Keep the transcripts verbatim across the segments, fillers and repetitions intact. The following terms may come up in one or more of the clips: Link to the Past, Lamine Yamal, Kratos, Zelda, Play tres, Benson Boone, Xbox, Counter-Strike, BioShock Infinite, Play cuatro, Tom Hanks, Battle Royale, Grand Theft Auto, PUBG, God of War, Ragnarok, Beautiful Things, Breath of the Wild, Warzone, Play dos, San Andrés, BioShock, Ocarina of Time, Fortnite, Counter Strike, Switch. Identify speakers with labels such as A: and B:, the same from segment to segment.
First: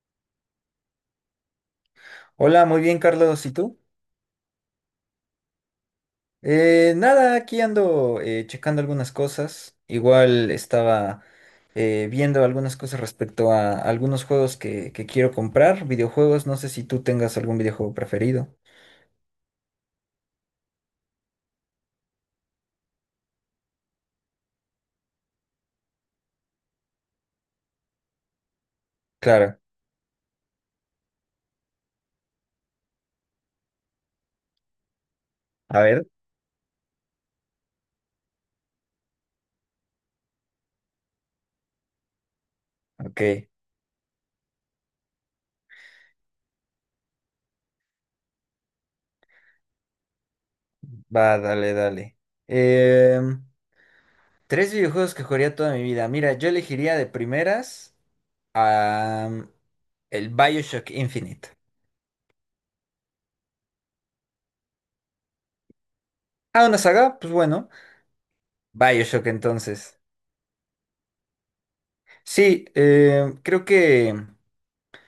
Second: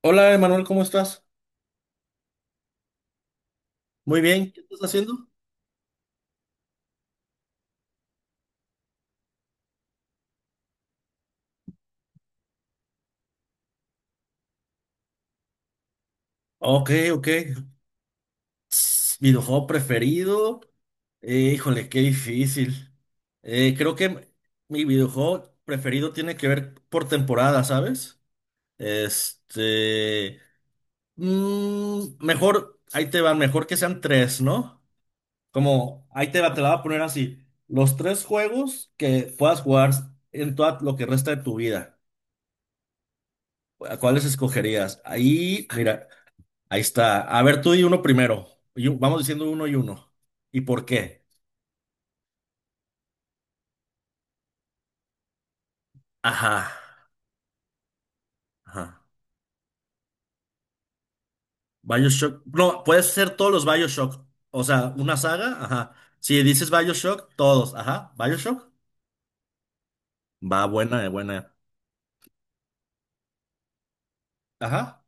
A: Hola, Emanuel, ¿cómo estás?
B: Hola, muy bien, Carlos. ¿Y tú?
A: Muy bien, ¿qué estás haciendo?
B: Eh, nada, aquí ando eh, checando algunas cosas. Igual estaba eh, viendo algunas cosas respecto a algunos juegos que, que quiero comprar, videojuegos. No sé si
A: Ok,
B: tú
A: ok.
B: tengas algún videojuego preferido.
A: Tss, Videojuego preferido. Eh, híjole, qué difícil. Eh, creo que mi videojuego preferido tiene que ver por temporada, ¿sabes?
B: Claro.
A: Este. Mm, mejor, ahí te va, mejor que sean tres, ¿no?
B: A ver.
A: Como, ahí te va, te la voy a poner así. Los tres juegos que puedas jugar en todo lo que resta de tu vida.
B: Ok.
A: ¿A cuáles escogerías? Ahí, mira. Ahí está. A ver, tú y uno primero. Y un- vamos diciendo uno y uno. ¿Y por qué?
B: Va, dale, dale. Em, Tres videojuegos que jugaría toda mi vida. Mira, yo
A: Ajá,
B: elegiría de primeras
A: ajá.
B: am, el Bioshock Infinite.
A: BioShock. No, puedes ser todos los BioShock. O sea, una saga, ajá. Si
B: Ah,
A: dices
B: una saga, pues
A: BioShock,
B: bueno.
A: todos, ajá. ¿BioShock?
B: Bioshock entonces.
A: Va, buena, eh, buena.
B: Sí, eh, creo que
A: Ajá.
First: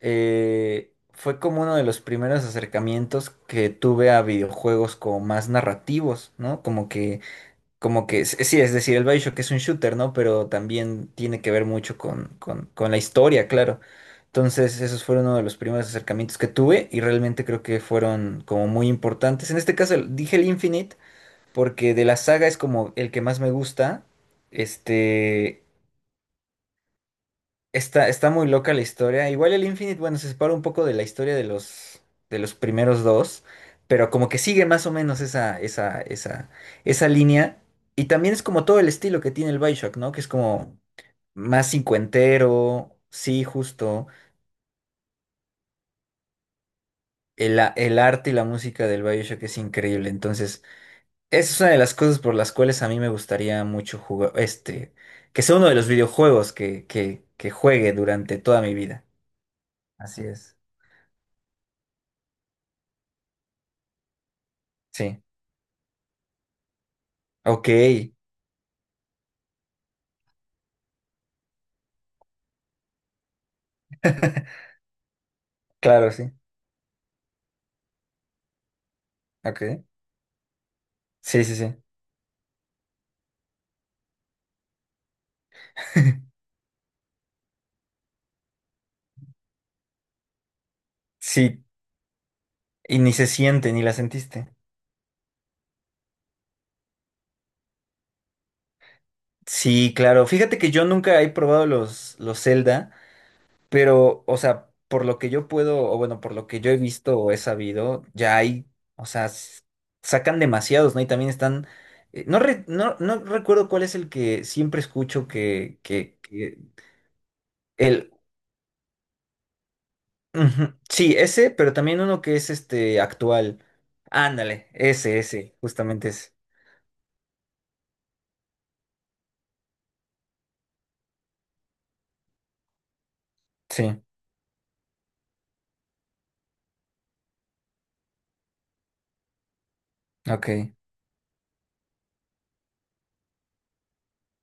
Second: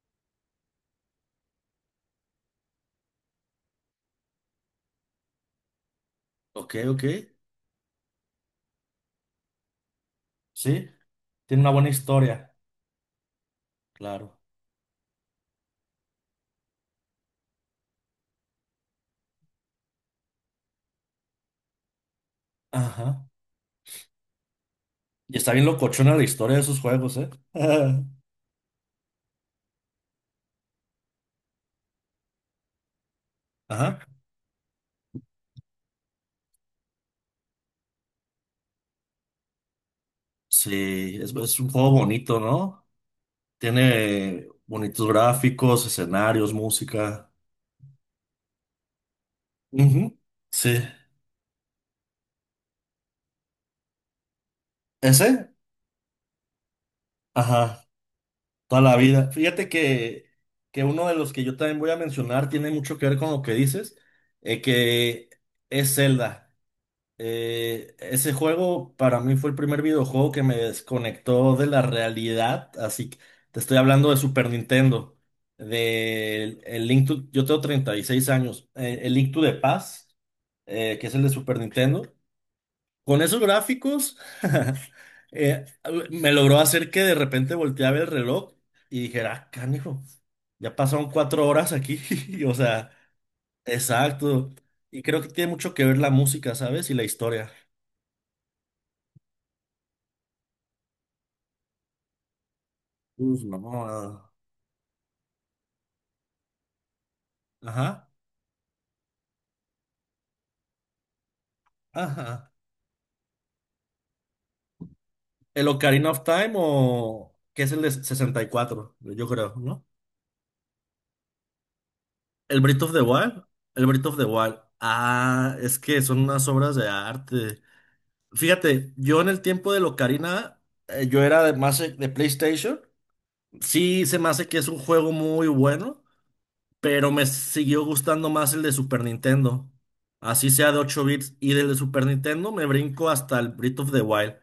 B: eh, fue como uno de los primeros acercamientos que tuve a videojuegos como más narrativos, ¿no?
A: Ok,
B: Como
A: ok.
B: que, como que, s- sí, es decir, el BioShock es un shooter, ¿no? Pero
A: Sí,
B: también tiene que
A: tiene
B: ver
A: una buena
B: mucho con,
A: historia.
B: con, con la historia, claro.
A: Claro.
B: Entonces, esos fueron uno de los primeros acercamientos que tuve y realmente creo que fueron como muy importantes. En este caso, el- dije el Infinite porque de la saga es como el que
A: Ajá.
B: más me gusta.
A: Y está
B: Este,
A: bien locochona la historia de esos juegos, ¿eh?
B: Está, está muy loca la historia. Igual el Infinite, bueno, se separa un poco de la historia de los, de los primeros dos,
A: Ajá.
B: pero como que sigue más o menos esa, esa, esa, esa línea. Y también es como todo el estilo que tiene el Bioshock, ¿no? Que es como
A: Sí, es, es
B: más
A: un juego bonito, ¿no?
B: cincuentero, sí, justo.
A: Tiene bonitos gráficos, escenarios, música.
B: El, a- el arte y la música del Bioshock es increíble.
A: Ujú,
B: Entonces,
A: sí.
B: esa es una de las cosas por las cuales a mí me gustaría mucho jugar, este, que
A: ¿Ese?
B: sea uno de los videojuegos que, que, que
A: Ajá,
B: juegue durante toda mi
A: toda la
B: vida.
A: vida. Fíjate
B: Así
A: que,
B: es.
A: que uno de los que yo también voy a mencionar tiene mucho que ver con lo que dices, eh,
B: Sí.
A: que es Zelda.
B: Ok,
A: Eh, ese juego para mí fue el primer videojuego que me desconectó de la realidad, así que te estoy hablando de Super Nintendo,
B: claro, sí.
A: del el Link to, yo tengo treinta y seis años, eh, el Link to the
B: Ok.
A: Past, eh, que es el de
B: Sí, sí,
A: Super
B: sí.
A: Nintendo. Con esos gráficos, eh, me logró hacer que de repente volteaba el reloj y dijera, ah, canijo, ya pasaron cuatro
B: Sí,
A: horas aquí. O sea,
B: y ni se siente, ni la
A: exacto.
B: sentiste.
A: Y creo que tiene mucho que ver la música, ¿sabes? Y la historia.
B: Sí, claro. Fíjate que yo nunca he probado los, los Zelda,
A: Uf, no.
B: pero,
A: Ah.
B: o sea, por lo que yo puedo, o bueno, por lo que yo he visto o he sabido,
A: Ajá,
B: ya hay, o sea, s- sacan demasiados, ¿no? Y también están, eh, no,
A: ajá.
B: re- no, no recuerdo cuál es el que siempre escucho
A: El
B: que,
A: Ocarina
B: que,
A: of Time
B: que
A: o que es el de
B: el,
A: sesenta y cuatro, yo creo, ¿no?
B: Ujú. Sí, ese, pero también uno que es
A: El Breath of
B: este
A: the Wild.
B: actual.
A: El Breath of the Wild.
B: Ándale, ese, ese,
A: Ah, es que
B: justamente
A: son
B: ese.
A: unas obras de arte. Fíjate, yo en el tiempo de Locarina, eh, yo era de más eh, de PlayStation.
B: Sí,
A: Sí, se me hace que es un juego muy bueno, pero me siguió gustando más el de Super Nintendo.
B: ok,
A: Así sea de ocho bits. Y del de Super Nintendo me brinco hasta el Breath of the Wild.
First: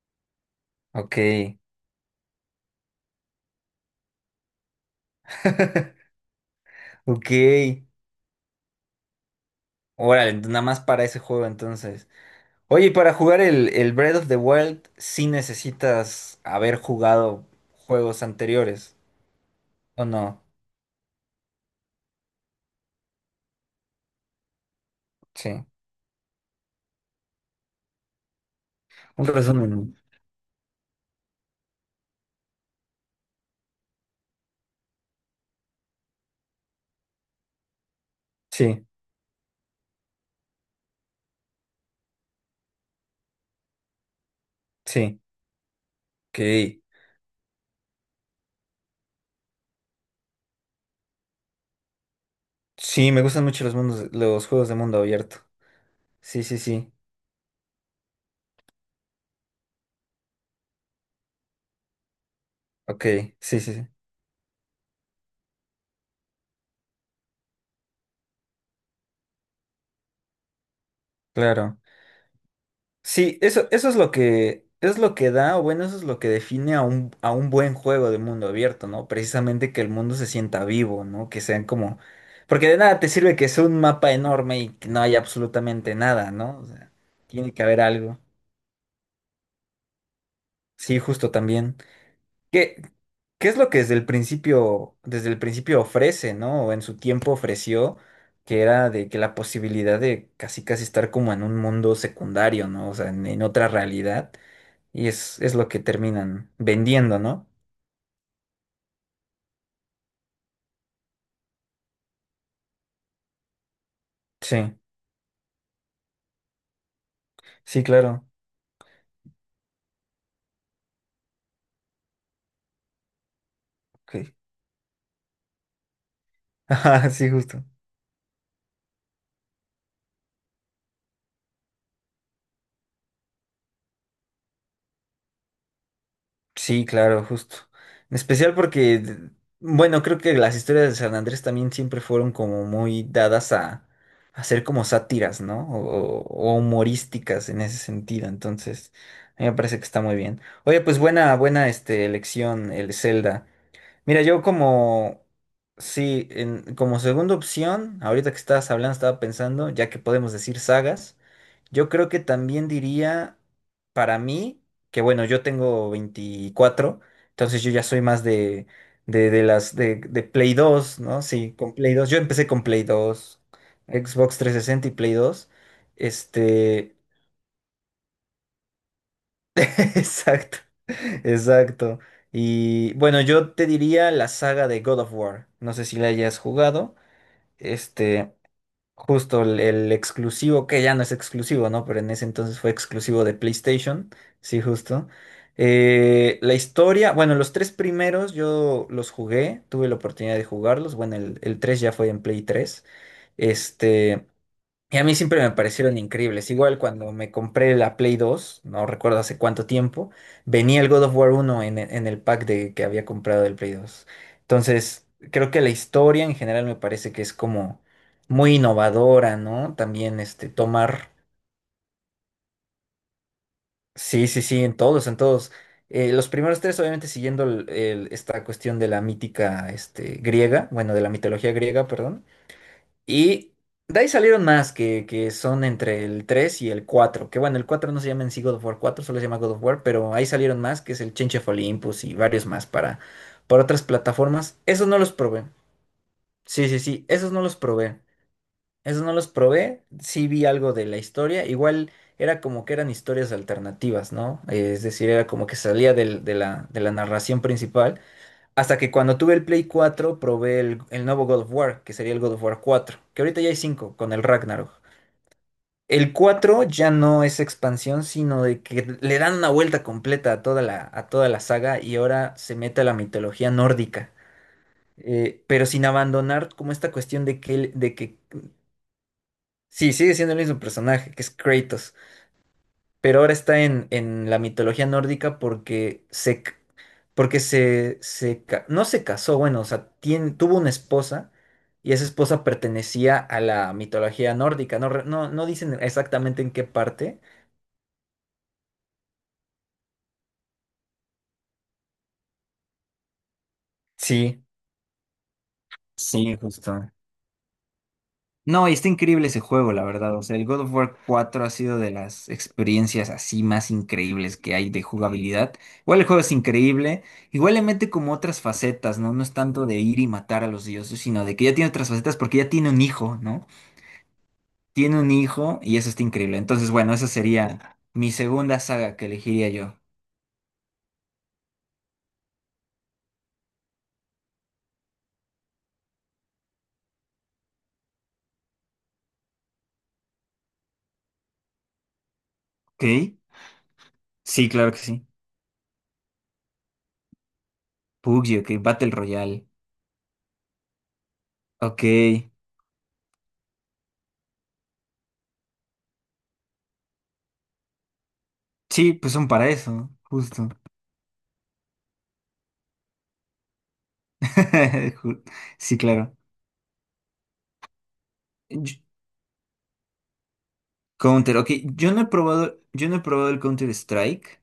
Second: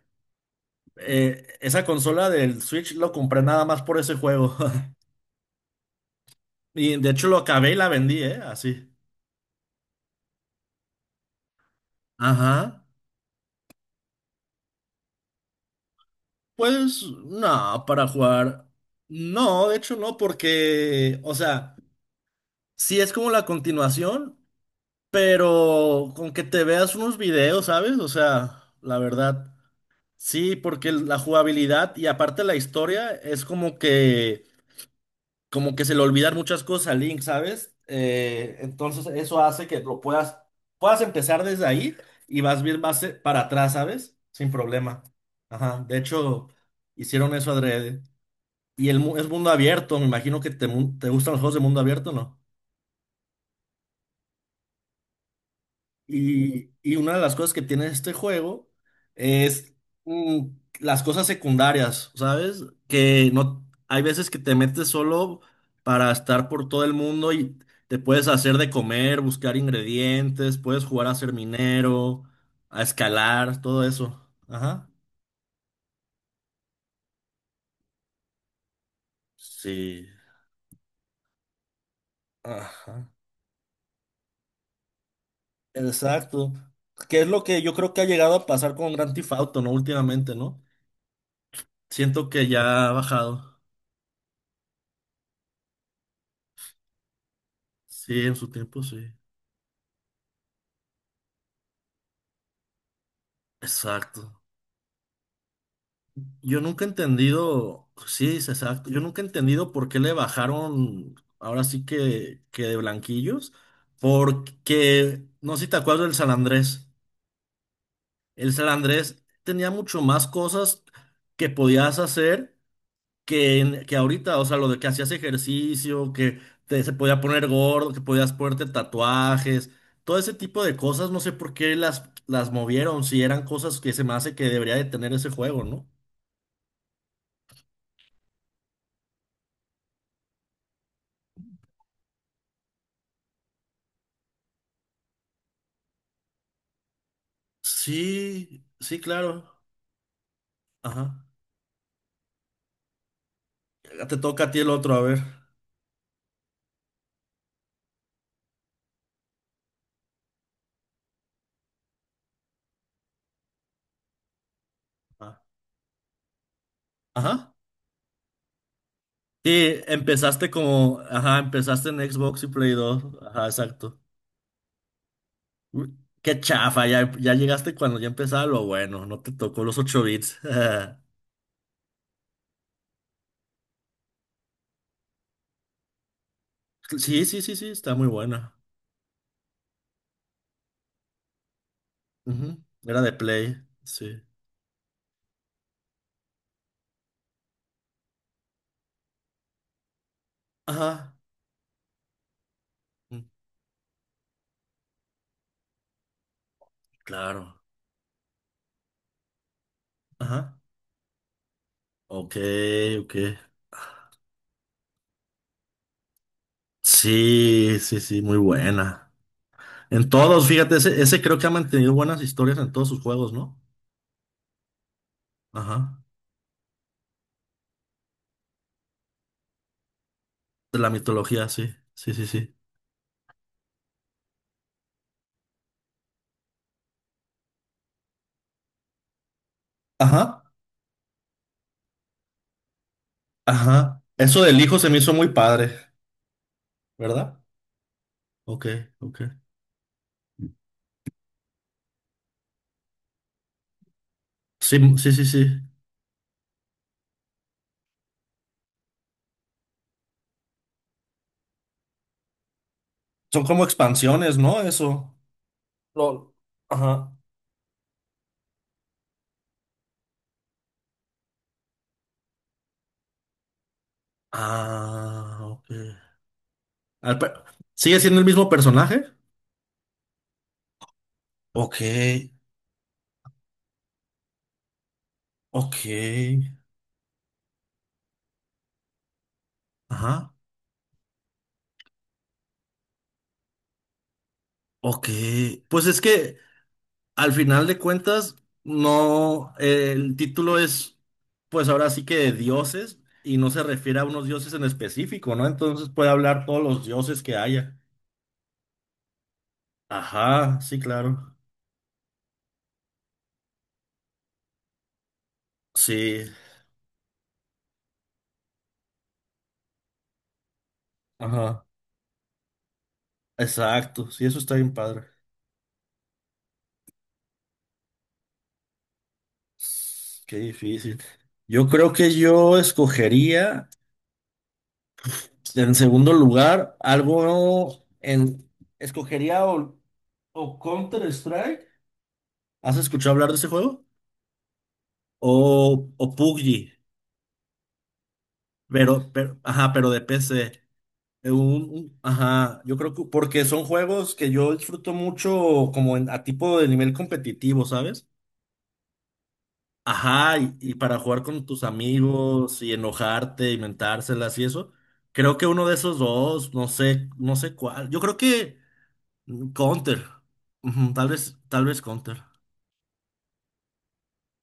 B: ok.
A: Eh, esa consola del Switch lo compré nada más por ese juego. Y de hecho
B: Ok.
A: lo acabé y la vendí, ¿eh? Así.
B: Órale, nada más para ese juego entonces.
A: Ajá.
B: Oye, y para jugar el, el Breath of the Wild, sí necesitas haber
A: Pues
B: jugado
A: no, para
B: juegos
A: jugar.
B: anteriores,
A: No, de hecho
B: ¿o
A: no,
B: no?
A: porque, o sea, si es como la continuación.
B: Sí.
A: Pero con que te veas unos videos, ¿sabes? O sea, la
B: Un
A: verdad,
B: resumen.
A: sí, porque el- la jugabilidad y aparte la historia es como que, como que se le olvidan muchas cosas a Link, ¿sabes? Eh,
B: Sí,
A: entonces eso hace que lo puedas, puedas empezar desde ahí y vas bien más eh, para atrás, ¿sabes? Sin problema.
B: sí.
A: Ajá, de
B: Ok.
A: hecho, hicieron eso adrede. Y el mu- es mundo abierto, me imagino que te, mu- te gustan los juegos de mundo abierto, ¿no?
B: Sí, me gustan mucho los mundos, los juegos de mundo abierto. Sí, sí,
A: Y,
B: sí.
A: y una de las cosas que tiene este juego es mm, las cosas secundarias, ¿sabes?
B: Ok,
A: Que
B: sí,
A: no
B: sí, sí.
A: hay veces que te metes solo para estar por todo el mundo y te puedes hacer de comer, buscar ingredientes, puedes jugar a ser
B: Claro.
A: minero, a
B: Sí,
A: escalar,
B: eso,
A: todo
B: eso es lo
A: eso.
B: que,
A: Ajá.
B: es lo que da, o bueno, eso es lo que define a un, a un buen juego de mundo abierto, ¿no? Precisamente que el
A: Sí.
B: mundo se sienta vivo, ¿no? Que sean como... Porque de nada
A: Ajá.
B: te sirve que sea un mapa enorme y que no haya absolutamente nada,
A: Exacto.
B: ¿no? O sea,
A: Que es lo
B: tiene
A: que
B: que
A: yo
B: haber
A: creo que ha
B: algo.
A: llegado a pasar con Grand Theft Auto, ¿no? Últimamente, ¿no?
B: Sí, justo también.
A: Siento que
B: ¿Qué,
A: ya ha
B: qué es
A: bajado.
B: lo que desde el principio, desde el principio ofrece, ¿no? O en su tiempo ofreció,
A: Sí, en su
B: que
A: tiempo,
B: era de
A: sí.
B: que la posibilidad de casi casi estar como en un mundo secundario, ¿no? O sea, en en otra realidad.
A: Exacto.
B: Y es, es lo que terminan
A: Yo nunca he
B: vendiendo, ¿no?
A: entendido, pues sí, es exacto. Yo nunca he entendido por qué le bajaron, ahora sí que, que de blanquillos,
B: Sí,
A: porque, no sé si te acuerdas del San Andrés.
B: sí, claro.
A: El San Andrés tenía mucho más cosas que podías hacer que, en- que
B: Ok.
A: ahorita, o sea, lo de que hacías ejercicio, que te, se
B: Ajá,
A: podía
B: sí,
A: poner
B: justo.
A: gordo, que podías ponerte tatuajes, todo ese tipo de cosas, no sé por qué las, las movieron, si eran cosas que se me hace que debería de tener ese juego, ¿no?
B: Sí, claro, justo. En especial porque, d- bueno, creo que las historias de San Andrés también siempre fueron como muy dadas a, a ser como sátiras, ¿no? O, o- o humorísticas en ese sentido.
A: Sí,
B: Entonces,
A: sí,
B: a mí me
A: claro.
B: parece que está muy bien. Oye, pues
A: Ajá.
B: buena, buena este, elección, el Zelda.
A: Te
B: Mira, yo
A: toca a ti el otro, a ver.
B: como, sí, en- como segunda opción, ahorita que estabas hablando, estaba pensando, ya que podemos decir sagas, yo creo que también diría, para mí, que bueno,
A: Ah,
B: yo tengo veinticuatro,
A: ajá.
B: entonces yo ya soy más de, de, de las,
A: Sí,
B: de, de
A: empezaste
B: Play dos,
A: como,
B: ¿no?
A: ajá,
B: Sí, con
A: empezaste
B: Play
A: en
B: dos yo
A: Xbox
B: empecé
A: y
B: con
A: Play
B: Play
A: dos.
B: dos
A: Ajá, exacto.
B: Xbox trescientos sesenta y Play dos.
A: Uy, qué chafa,
B: este,
A: ya, ya llegaste cuando ya empezaba lo bueno, no te tocó los ocho bits.
B: exacto. Exacto. Y bueno, yo te diría la saga de God of War. No sé si la hayas jugado.
A: Sí, sí, sí, sí, está muy
B: Este,
A: buena.
B: Justo el, el exclusivo, que ya no es exclusivo, ¿no? Pero en ese
A: Ujú,
B: entonces fue
A: era de
B: exclusivo de
A: Play,
B: PlayStation.
A: sí.
B: Sí, justo. Eh, la historia, bueno, los tres primeros yo los jugué, tuve la oportunidad de jugarlos.
A: Ajá.
B: Bueno, el, el tres ya fue en Play tres.
A: mm,
B: Este. Y a mí siempre me parecieron increíbles. Igual cuando me
A: Claro.
B: compré la Play dos, no recuerdo hace cuánto tiempo,
A: Ajá.
B: venía el God of War uno en, e- en el
A: Ok,
B: pack de, que había
A: ok.
B: comprado del Play dos. Entonces, creo que la historia en general me parece que es
A: Sí,
B: como
A: sí, sí, muy
B: muy
A: buena.
B: innovadora, ¿no?
A: En
B: También
A: todos,
B: este,
A: fíjate, ese,
B: tomar...
A: ese creo que ha mantenido buenas historias en todos sus juegos, ¿no?
B: Sí, sí, sí, en todos, en todos.
A: Ajá.
B: Eh, los primeros tres, obviamente, siguiendo el- el- esta cuestión de la mítica este, griega,
A: De la
B: bueno, de la
A: mitología,
B: mitología
A: sí.
B: griega,
A: Sí,
B: perdón.
A: sí, sí.
B: Y de ahí salieron más que, que son entre el tres y el cuatro. Que bueno, el cuatro no se llama en sí God of War cuatro, solo se llama God of War, pero ahí
A: Ajá,
B: salieron más, que es el Change of Olympus y varios más para, para otras
A: ajá. Eso
B: plataformas.
A: del hijo
B: Esos
A: se me
B: no
A: hizo
B: los
A: muy
B: probé.
A: padre,
B: Sí, sí, sí, esos
A: ¿verdad?
B: no los probé.
A: Ok,
B: Esos no
A: ok.
B: los probé. Sí vi algo de la historia. Igual era como que eran historias alternativas, ¿no? Eh,
A: Sí,
B: Es decir,
A: sí, sí,
B: era como
A: sí.
B: que salía del- de la, de la narración principal hasta que cuando tuve el Play cuatro probé el, el nuevo God of War, que sería el God of War cuatro, que ahorita
A: Son
B: ya hay
A: como
B: cinco con el
A: expansiones, ¿no?
B: Ragnarok.
A: Eso.
B: El
A: Lo...
B: cuatro ya
A: Ajá.
B: no es expansión, sino de que le dan una vuelta completa a toda la, a toda la saga y ahora se mete a la mitología nórdica.
A: Ah,
B: Eh, pero
A: ok.
B: sin abandonar como esta
A: Al
B: cuestión
A: pe-
B: de que, él- de
A: ¿Sigue
B: que
A: siendo el mismo personaje?
B: sí, sigue siendo el mismo personaje, que es
A: Ok,
B: Kratos, pero ahora está en, en la mitología nórdica porque se,
A: ok.
B: porque se, se ca- no se casó, bueno, o sea,
A: Ajá.
B: tien- tuvo una esposa y esa esposa pertenecía a la mitología nórdica. No, re-
A: Ok.
B: no, no dicen
A: Pues es que
B: exactamente en qué parte.
A: al final de cuentas, no, eh, el título es, pues ahora sí que de dioses y no se refiere a unos
B: Sí,
A: dioses en específico, ¿no? Entonces puede
B: sí,
A: hablar todos los
B: justo.
A: dioses que haya.
B: No, y está increíble ese juego, la verdad. O sea, el
A: Ajá,
B: God of
A: sí,
B: War
A: claro.
B: cuatro ha sido de las experiencias así más increíbles que hay de jugabilidad. Igual el juego
A: Sí,
B: es increíble. Igual le mete como otras facetas, ¿no? No es tanto de ir y matar a los dioses, sino de que ya
A: ajá,
B: tiene otras facetas porque ya tiene un hijo, ¿no?
A: exacto. Sí, eso está bien
B: Tiene
A: padre.
B: un hijo y eso está increíble. Entonces, bueno, esa sería mi segunda saga que elegiría yo.
A: S- Qué difícil. Yo creo que yo escogería, en segundo lugar, algo en... Escogería o, o Counter-Strike. ¿Has
B: ¿Ok?
A: escuchado hablar de ese juego?
B: Sí, claro que sí.
A: O, o P U B G.
B: P U B G, ok. Battle
A: Pero,
B: Royale.
A: pero, ajá, pero de P C. Eh, un-
B: Ok.
A: un- ajá, yo creo que porque son juegos que yo disfruto mucho como en- a tipo de nivel competitivo, ¿sabes?
B: Sí, pues son para eso,
A: Ajá,
B: justo.
A: y, y para jugar con tus amigos y enojarte y mentárselas y eso.
B: Ju-
A: Creo que uno de
B: Sí,
A: esos
B: claro.
A: dos, no sé, no sé cuál. Yo creo que
B: Yo-
A: mm, Counter. Ujú, tal
B: Counter,
A: vez,
B: ok.
A: tal vez
B: Yo no he
A: Counter.
B: probado, yo no he probado el Counter Strike,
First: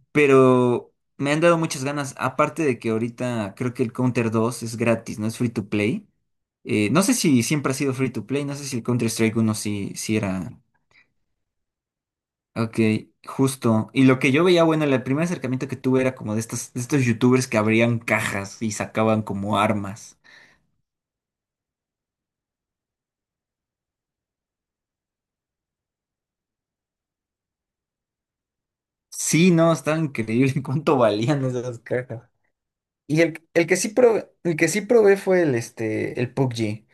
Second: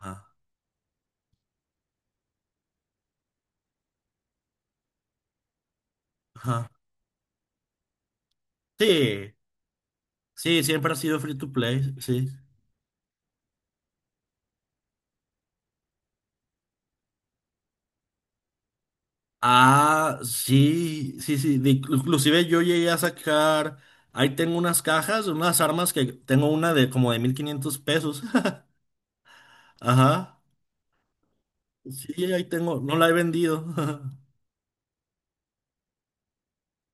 A: Ajá,
B: pero me han dado muchas ganas. Aparte de que ahorita creo que el Counter dos es gratis, no es free to play.
A: ajá.
B: Eh, no sé si siempre ha sido free to play, no sé si el Counter
A: Sí,
B: Strike uno sí, sí era.
A: sí, siempre ha sido free to play, sí.
B: Ok, justo. Y lo que yo veía, bueno, el primer acercamiento que tuve era como de estos, de estos youtubers que abrían cajas y sacaban como armas.
A: Ah, sí, sí, sí. De- inclusive yo llegué a sacar, ahí tengo unas cajas, unas armas que tengo una de como de mil quinientos pesos.
B: Sí, no, estaba
A: Ajá.
B: increíble cuánto valían esas cajas.
A: Sí, ahí tengo, no la he
B: Y el,
A: vendido.
B: el que sí probé, el que sí probé fue el, este, el P U B G.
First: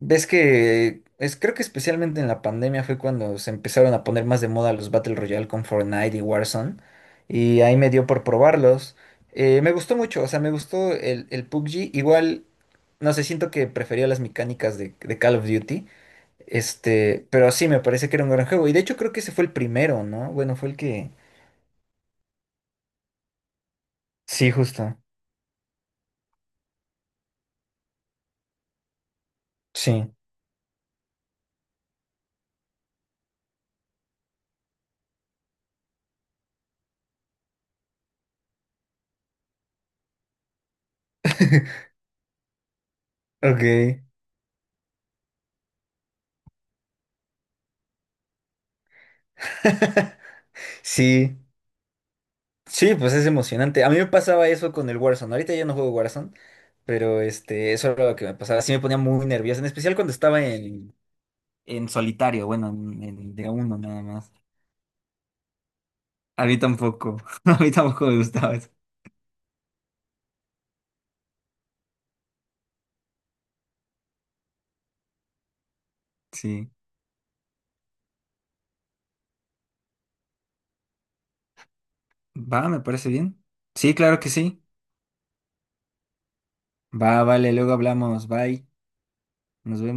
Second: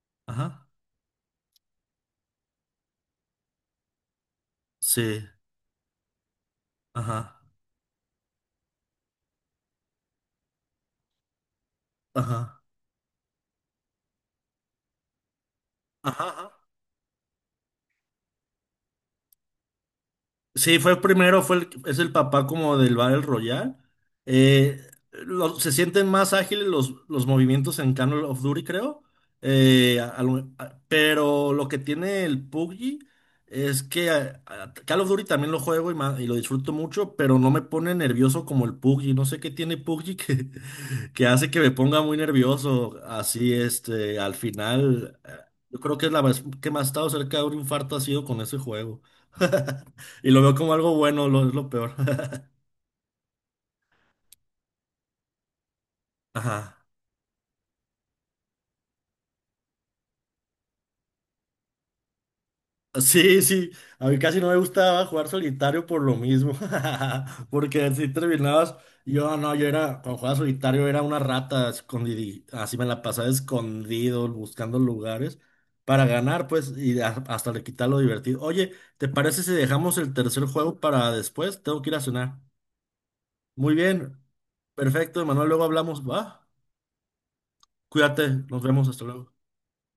B: Ves
A: Ajá.
B: que es, creo que especialmente en la pandemia fue cuando se empezaron a poner más de moda los Battle
A: Sí.
B: Royale con Fortnite y Warzone.
A: Ajá.
B: Y ahí me dio por probarlos. Eh, me gustó mucho, o sea, me gustó el, el P U B G. Igual
A: Ajá.
B: no sé, siento que prefería las mecánicas de, de Call of Duty.
A: Ajá.
B: Este, pero sí, me parece que era un gran juego. Y de hecho creo que ese fue el primero, ¿no? Bueno, fue el
A: Sí, fue
B: que...
A: primero, fue el- es el papá como del Battle Royale.
B: Sí,
A: Eh,
B: justo.
A: lo- Se sienten más ágiles los, los movimientos en Call of Duty, creo. Eh,
B: Sí.
A: a- a lo- a- pero lo que tiene el P U B G es que a- a- Call of Duty también lo juego y, ma- y lo disfruto mucho, pero no me pone nervioso como el P U B G. No sé qué tiene P U B G que, que hace que me ponga muy nervioso. Así,
B: Ok.
A: este, al final, eh, yo creo que es la vez que más he estado cerca de un infarto ha sido con ese juego. Y lo veo como algo bueno,
B: Sí.
A: lo, es lo peor.
B: Sí, pues es emocionante. A mí me pasaba eso con el Warzone. Ahorita ya no juego Warzone,
A: Ajá.
B: pero este, eso era lo que me pasaba. Sí me ponía muy nervioso, en especial cuando estaba en, en solitario, bueno, en, en
A: Sí,
B: de a
A: sí.
B: uno nada
A: A mí
B: más.
A: casi no me gustaba jugar solitario por lo
B: A
A: mismo.
B: mí tampoco. A mí
A: Porque
B: tampoco
A: si
B: me gustaba eso.
A: terminabas, yo no, yo era, cuando jugaba solitario era una rata escondida. Así me la pasaba escondido, buscando lugares para ganar,
B: Sí.
A: pues, y a- hasta le quitar lo divertido. Oye, ¿te parece si dejamos el tercer juego para después? Tengo que ir a cenar.
B: Va, me parece bien.
A: Muy
B: Sí,
A: bien.
B: claro que sí.
A: Perfecto, Manuel, luego hablamos. Va.
B: Va, vale, luego
A: Cuídate,
B: hablamos.
A: nos
B: Bye.
A: vemos, hasta luego.
B: Nos vemos.